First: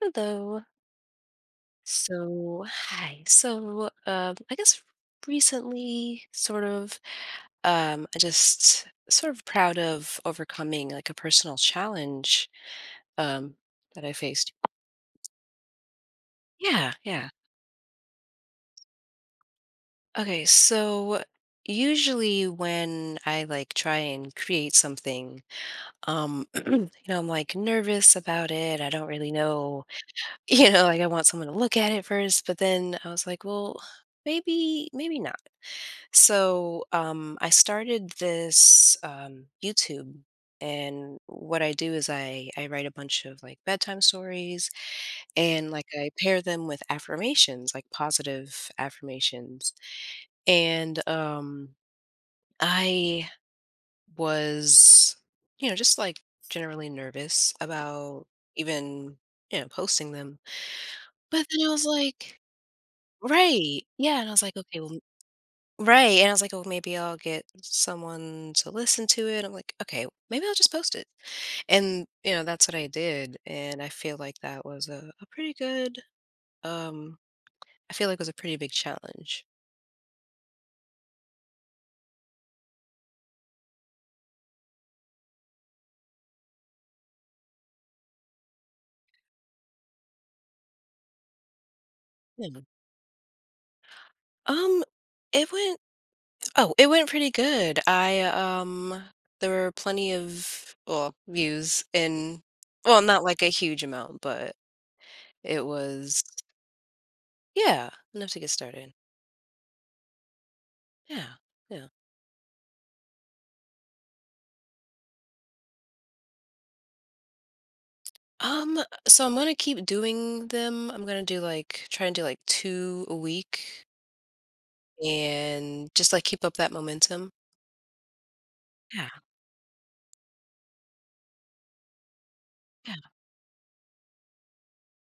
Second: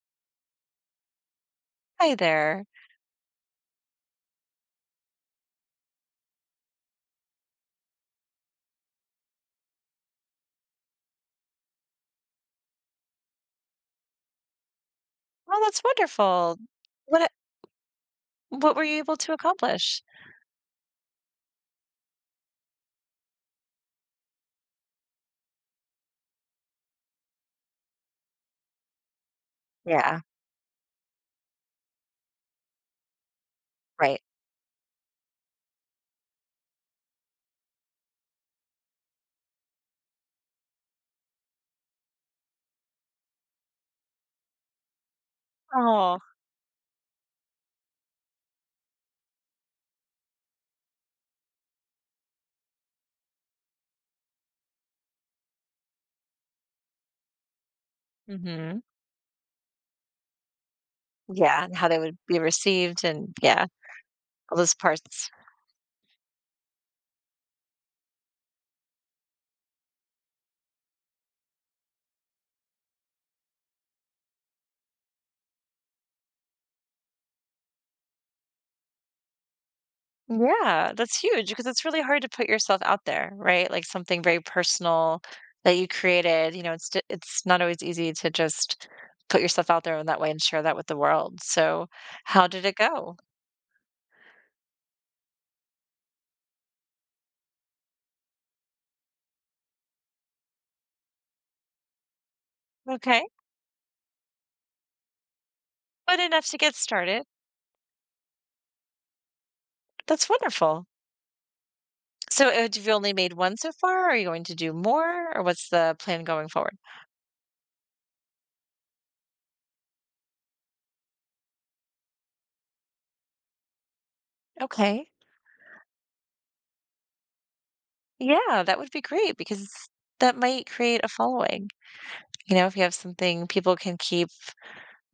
Hello. Hi there. I guess recently, I just sort of proud of overcoming like a personal challenge, um, that I faced. Oh, that's wonderful. Yeah. What what were you able to accomplish? Okay, so usually when I like try and create something, you know, I'm like nervous about it. I don't really know, Yeah, you know, like I want someone to look at it first, but then I was like, well, right. maybe not. So I started this YouTube, and what I do is I write a bunch of like bedtime stories, and like I Oh. pair them with affirmations, like positive affirmations. And I was, you know, just like generally nervous about Mhm. even you know posting them, but Yeah, then I and was how they would like. be received, and yeah, Right. Yeah. And I was like, all those okay, well, parts. right, and I was like, "Oh, maybe I'll get someone to listen to it." I'm like, "Okay, maybe I'll just post it." And, you know, that's what I did, and I feel like that was a pretty good, um I feel like it was a pretty big challenge. Yeah, that's huge because it's really hard to put yourself out there, right? Like something very personal that you created, you know, it's not always easy to just put yourself out there in that way and share that with the world. So, how Yeah. did it go? Um, it went oh, it went pretty good. I, there were plenty of, well, views and well, not Okay. like a huge amount, but it Good was enough to get started. yeah, enough to get started. That's wonderful. Yeah, yeah. So, d you've only made 1 so far? Are you going to do more, or what's the plan going forward? Um, so I'm gonna keep doing them. I'm gonna do like try and do like two a week Okay. and just like keep up that momentum. Yeah, that would be Yeah, great because that might create a following. You know, if you have yeah. something people can keep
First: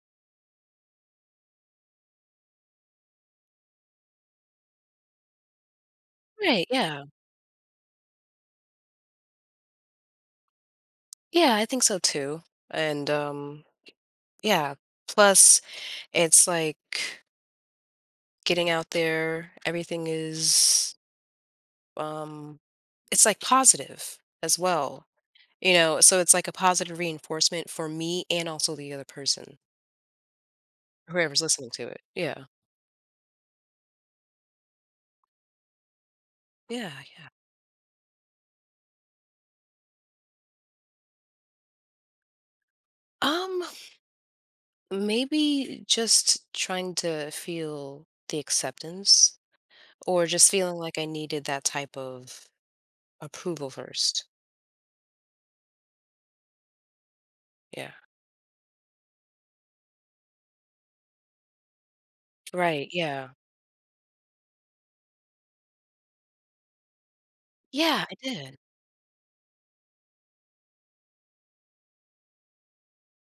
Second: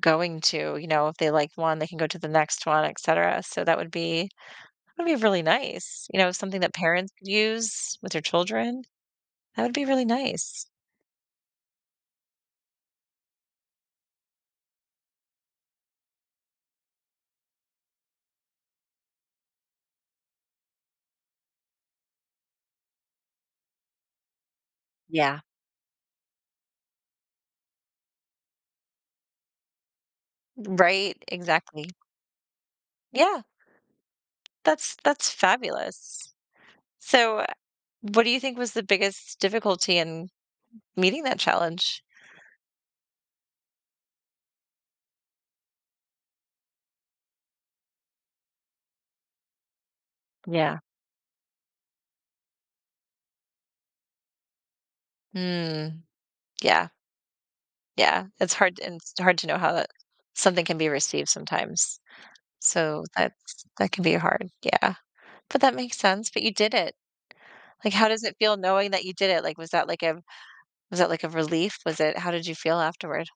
going to, you know, if they like 1, they can go to the next one, etcetera. So that would be really nice. You know, something Right, that yeah. parents could use with their children. That would be really nice. Yeah, I think so too. And yeah, plus it's like getting out there, everything is um it's like positive as well. Yeah. You know, so it's like a positive reinforcement for me and also the other person, Right, whoever's listening to exactly. it. Yeah. Yeah, that's fabulous. Yeah, yeah. So, what do you think was the biggest difficulty in meeting that challenge? Um Maybe just trying to feel the acceptance or just feeling Yeah. like I needed that type of approval first. Mm, yeah, Yeah. yeah, it's hard, and it's hard to know how that something can be received sometimes. Right. So Yeah. that's that can be hard, yeah, but that makes sense, but you did it. Like, Yeah, how I does it did. feel knowing that you did it? Like, was that like a relief? Was it How did you feel afterward?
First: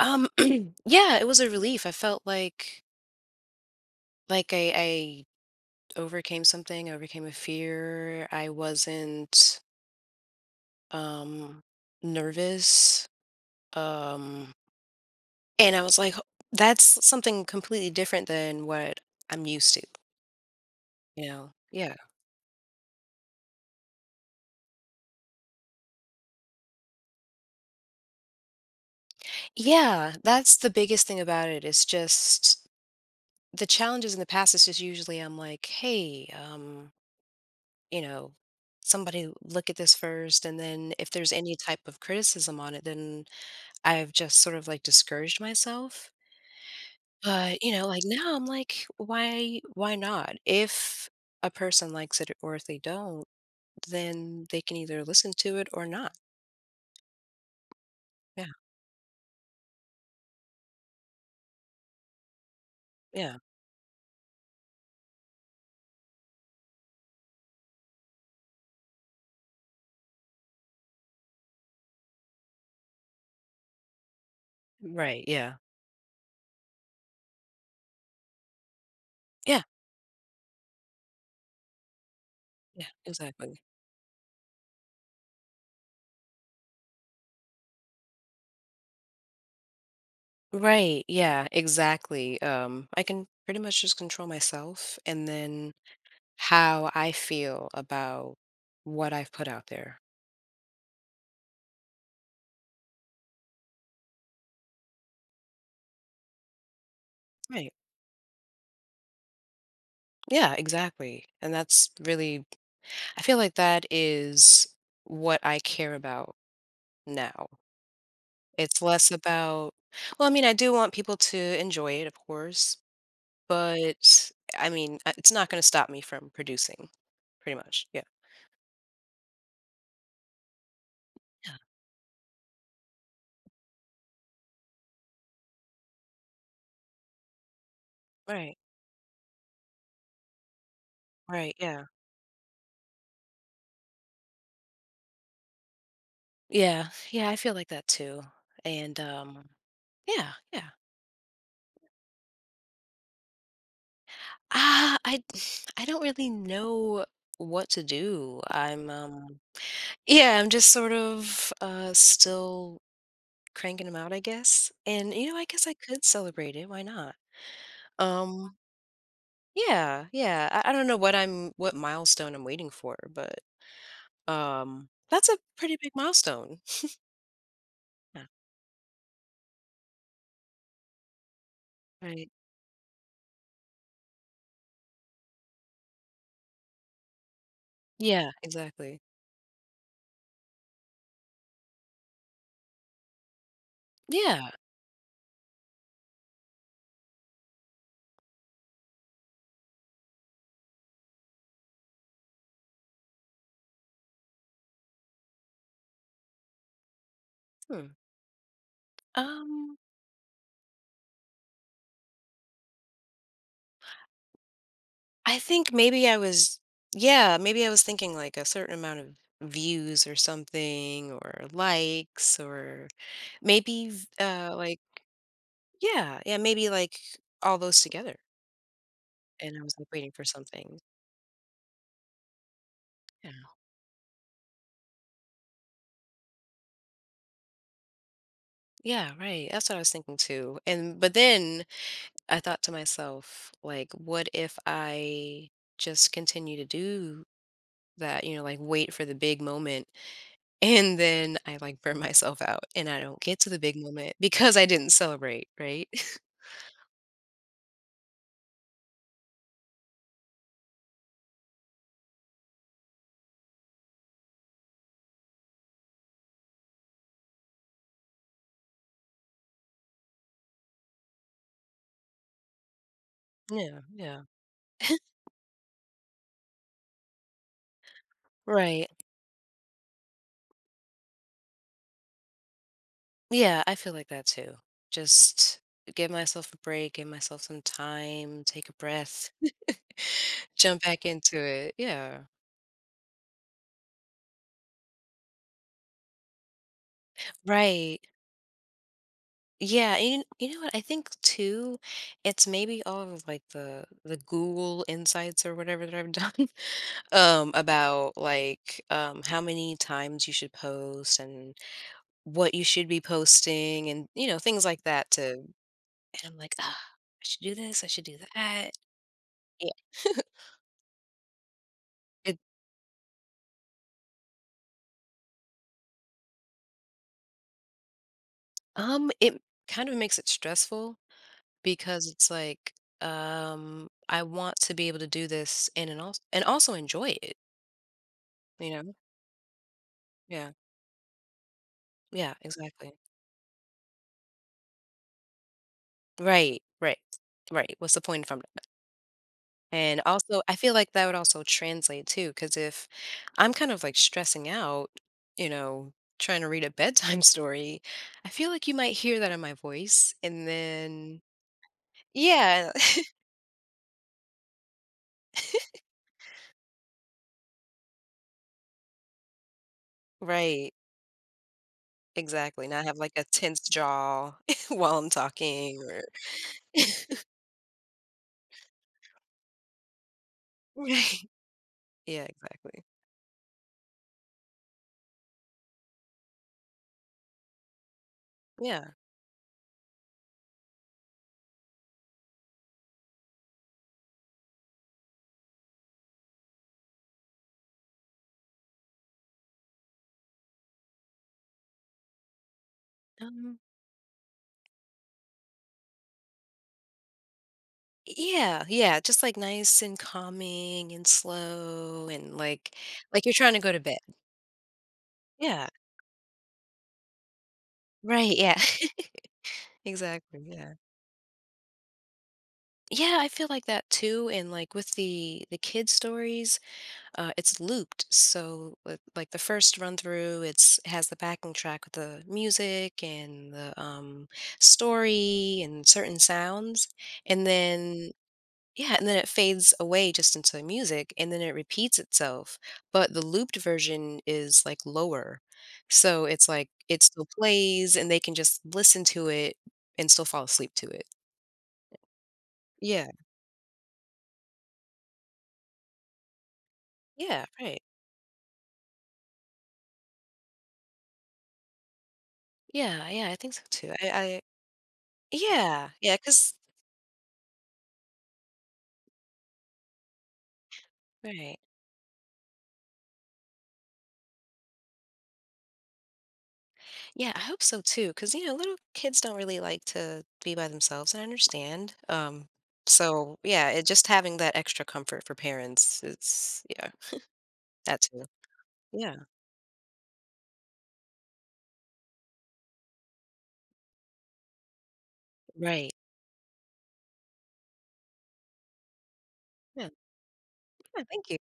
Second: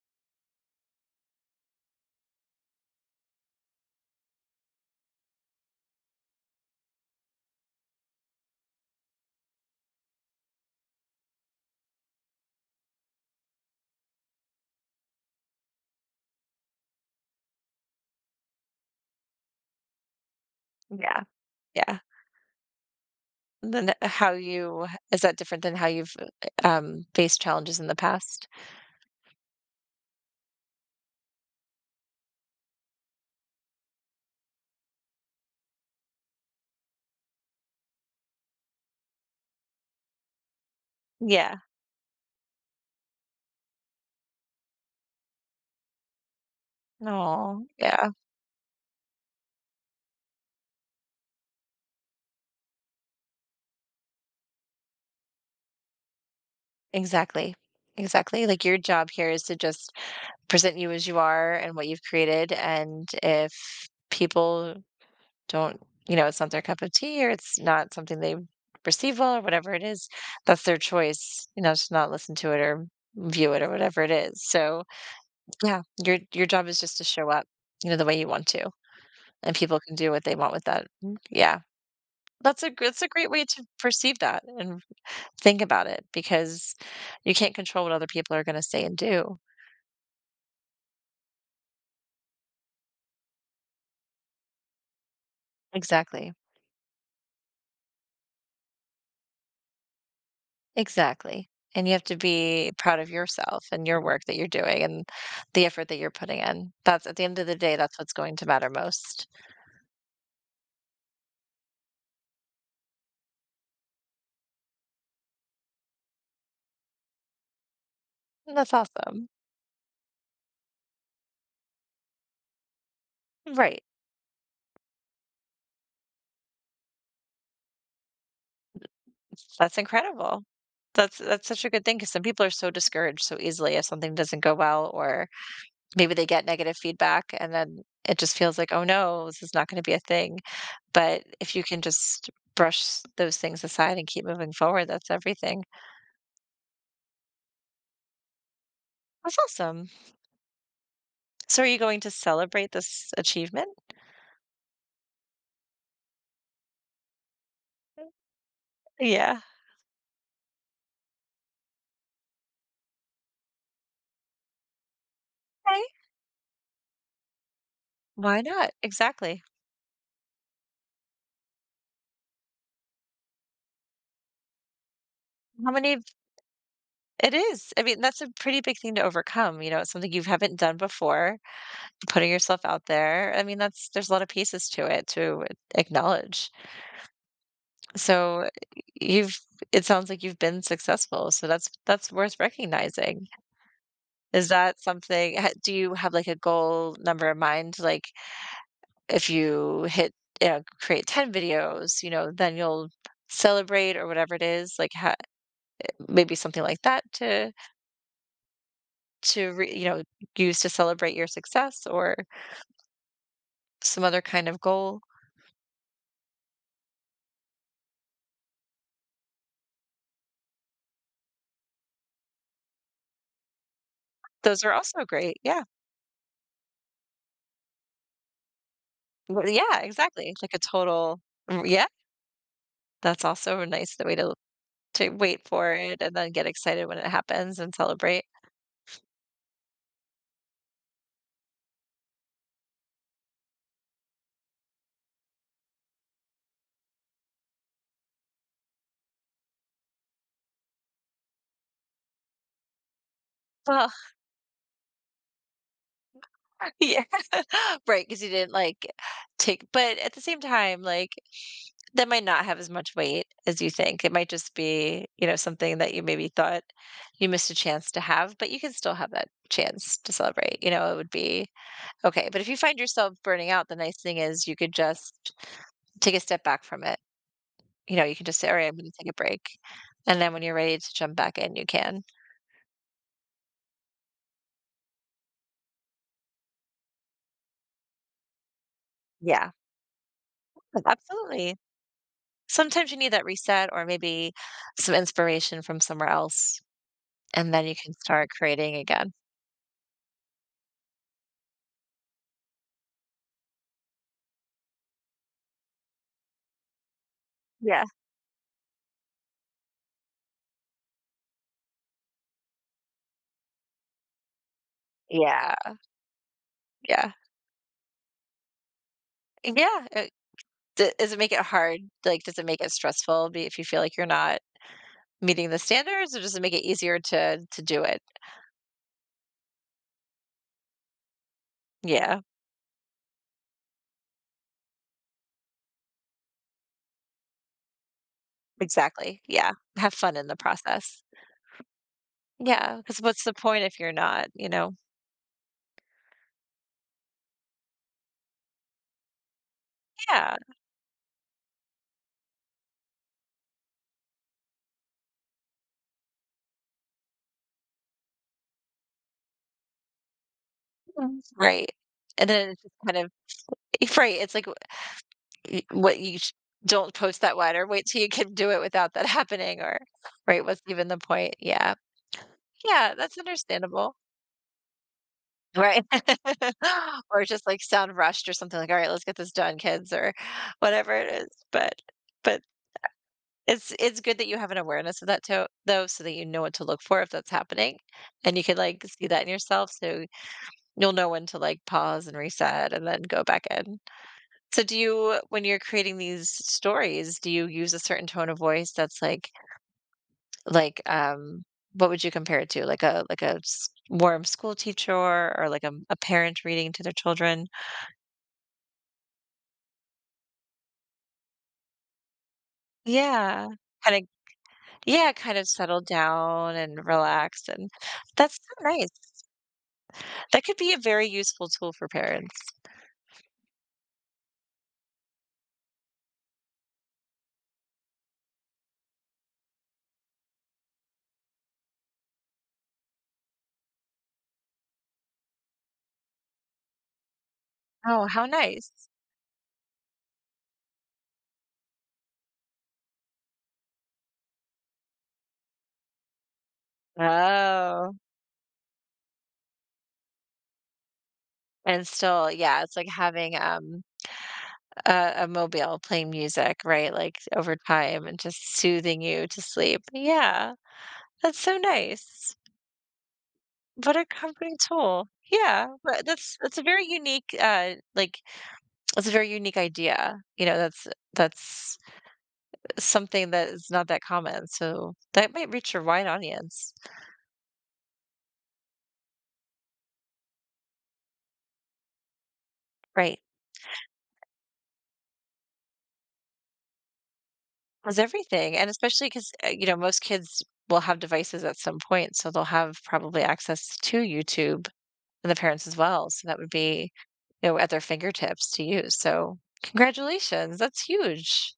Um yeah, it was a relief. I felt like like I overcame something, I overcame a fear. I wasn't um nervous. Um and I was like "Ho- that's something completely different than what I'm used to, Yeah. you know. Yeah. Yeah, and then how you is that different than how you've, faced challenges in the past? Yeah, that's the biggest thing about it. It's just the challenges in the past is just usually I'm like, hey, you know, somebody look at this first. And then if there's any Yeah. type of criticism on it, then I've just sort of like discouraged myself. But, No, you know, like yeah, now I'm like, why not? If a person likes it or if they don't, then they can either listen to it or not. exactly, exactly, Yeah. like, your job here is to just present you as you are and what you've created. And Yeah. if people don't, you know, it's not their cup of tea, or it's not something they receive well, or whatever it is, that's their choice, you know, to not listen to it or view it or whatever it is. So Right. Yeah. yeah, your job is just to show up, you know, the way you want to. And Yeah. people can do what they want with that. Mm, yeah. Yeah. That's a great way Exactly. to perceive that and think about it, because you can't control what other people are going to say and do. Right. Yeah, exactly. I can pretty much just control myself and then Exactly. how I feel about what I've put out there. Exactly, and you have to be proud of yourself and your work that you're doing and the effort that you're putting in. That's at the end of the Right. day, that's what's going to matter most, Yeah, exactly. And that's really, I feel like that is what I care about now. and that's It's less awesome. about, well, I mean, I do want people to enjoy it, of course, Right, but I mean, it's not going to stop me from producing, pretty much. Yeah. that's incredible. That's Yeah. such a good thing, because some people are so discouraged so easily if something doesn't go well or maybe they get negative feedback, and then it just Right. feels like, "Oh, no, this is not gonna be a thing." But Right. if you can Yeah. just brush those things aside and keep moving forward, that's everything. Yeah, yeah, I feel like that too. And That's awesome. yeah, yeah. So are you going to celebrate this achievement? Ah, I I don't really know what to do. I'm Yeah. yeah, I'm just sort of still cranking them out, I guess. And you know, I guess I Hey, could celebrate it. Why not? why Um not? Exactly. yeah, yeah. I don't know what I'm what milestone I'm waiting for, but that's a How pretty big many milestone. it is. I mean, that's Yeah, a pretty big thing to overcome. You know, it's something you haven't done before, right. putting yourself out there. I mean, that's there's a lot of pieces to it to acknowledge. Yeah, So exactly. you've it sounds like you've been successful. So that's worth recognizing. Is Yeah. that something ha- Do you have like a goal number in mind? Like if you hit, you know, create 10 videos, you know, then you'll celebrate or whatever it is. Like how maybe something like that Hmm. to re, Um you know use to celebrate your success or some other kind of goal. I think maybe I was, yeah, maybe I was thinking like a certain amount of views or something, or likes, or maybe Those are like, also great, yeah. yeah, yeah, maybe like all those together. Well, And I was yeah, like waiting for exactly, it's like a something. total yeah, that's Yeah, also a nice way to wait for it and then get excited when it happens and celebrate. yeah, right. That's what I was thinking too. And but then I thought to myself, like, what if I just continue to do that? You know, like wait for the big moment. And then I, like, burn myself out, and I don't get to the big Well, moment because I didn't celebrate, right? yeah. Right. Because you didn't, like, take, but at the same time, like, that might not have as much weight as you think. It might just be, you know, something that you maybe thought you missed a chance to have, but you can still have that chance to celebrate, you know, it would be okay. But if you find yourself burning out, the Yeah, nice thing yeah. is you could just take a step back from it. You know, you can just say, "All right, I'm Right. gonna take a break." And then when you're ready to jump back in, you can. Yeah, I feel like that too. Just give myself a break, give myself some time, take a breath, Yeah, jump back into absolutely. it. Yeah. Sometimes you need that reset or maybe some inspiration from somewhere else, and then you can Right. start creating again. Yeah, and you know what? I think too, it's maybe all of, like, the Google insights or whatever that I've done, Yeah, about, like, how many times you should post and what you should be posting and you know things like that to and yeah, i'm like ah yeah, i should do this I should do that yeah yeah, d does it make it hard? Like, does it it make it stressful be if you feel like you're not meeting the standards, or does it make it easier to do it? it kind of makes it stressful because Yeah, it's like I want to be able to do this and and also enjoy it you know exactly, yeah, have fun in the yeah process. yeah Yeah, exactly because what's the point if you're not, you know? right right right what's the point if I'm And Yeah, also, I feel like that would also translate too, because if I'm kind of like stressing out, you know, trying to read a bedtime story, I feel like you might hear that in my voice. And mm, then, right, and then it's yeah, just kind of right, it's like Y what you sh don't post that one, or wait till you can do it without that happening, or right, what's right, even the point? Yeah. exactly. Not Yeah, have like that's a tense understandable. jaw while I'm talking. Right. Or, Or just, like, sound rushed or something like, "Alright, let's get this done, kids," or whatever it right. is, but Yeah, but exactly. It's good that you have an awareness of that too though, so that you know what to look for if that's happening, and you can, like, Yeah. see that in yourself, so you'll know when to, like, pause and reset and then go back in. So do you when you're creating these stories, do you use a certain tone of voice that's like like, um, what would you compare it to? Like a Um, s warm school teacher or like a parent reading to their children? yeah, yeah, just like nice and calming and slow and like you're Yeah. trying to go to bed. Kinda, yeah, kind of Yeah. settled down and relaxed, and Right, that's yeah. so nice. Exactly. That could Yeah. be a very useful tool for parents. Yeah, I feel like that too. And like with the kid stories, it's looped. So with, like the first run through, it's it has the backing track with the music and the story and certain sounds, and Oh, then how nice. yeah, and then it fades away just into music, and then it repeats itself. But the looped version is like lower, so it's like it still Oh, plays, and they can just listen to it and still fall asleep to it. and still, yeah, it's like Yeah, having, um, a mobile playing music, right, like, yeah, over right. time and just soothing you to sleep. Yeah, that's so nice. Yeah, yeah, I think so too. What a I comforting tool. Yeah, yeah, but yeah, that's because that's a very unique, like, that's a very unique idea, you know, right, that's something that is not that common, so that might reach a wide audience. yeah, I hope so too. Because you know, little kids don't really like to be by themselves, and I understand. Right? So yeah, it just having that extra comfort for parents, it's yeah, that Was too. everything, and especially Yeah, because, you know, most kids will have devices at some point, so they'll have probably access to YouTube. And the parents as right. well, so that would be, you know, at their fingertips to use, so Yeah, congratulations, that's yeah. Huge.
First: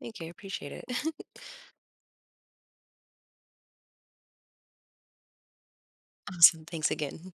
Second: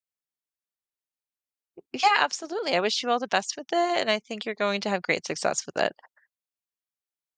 Thank you, I appreciate it. Yeah, absolutely, I wish you all the best with it, and I think you're going to have great success with it. Awesome. Thanks again.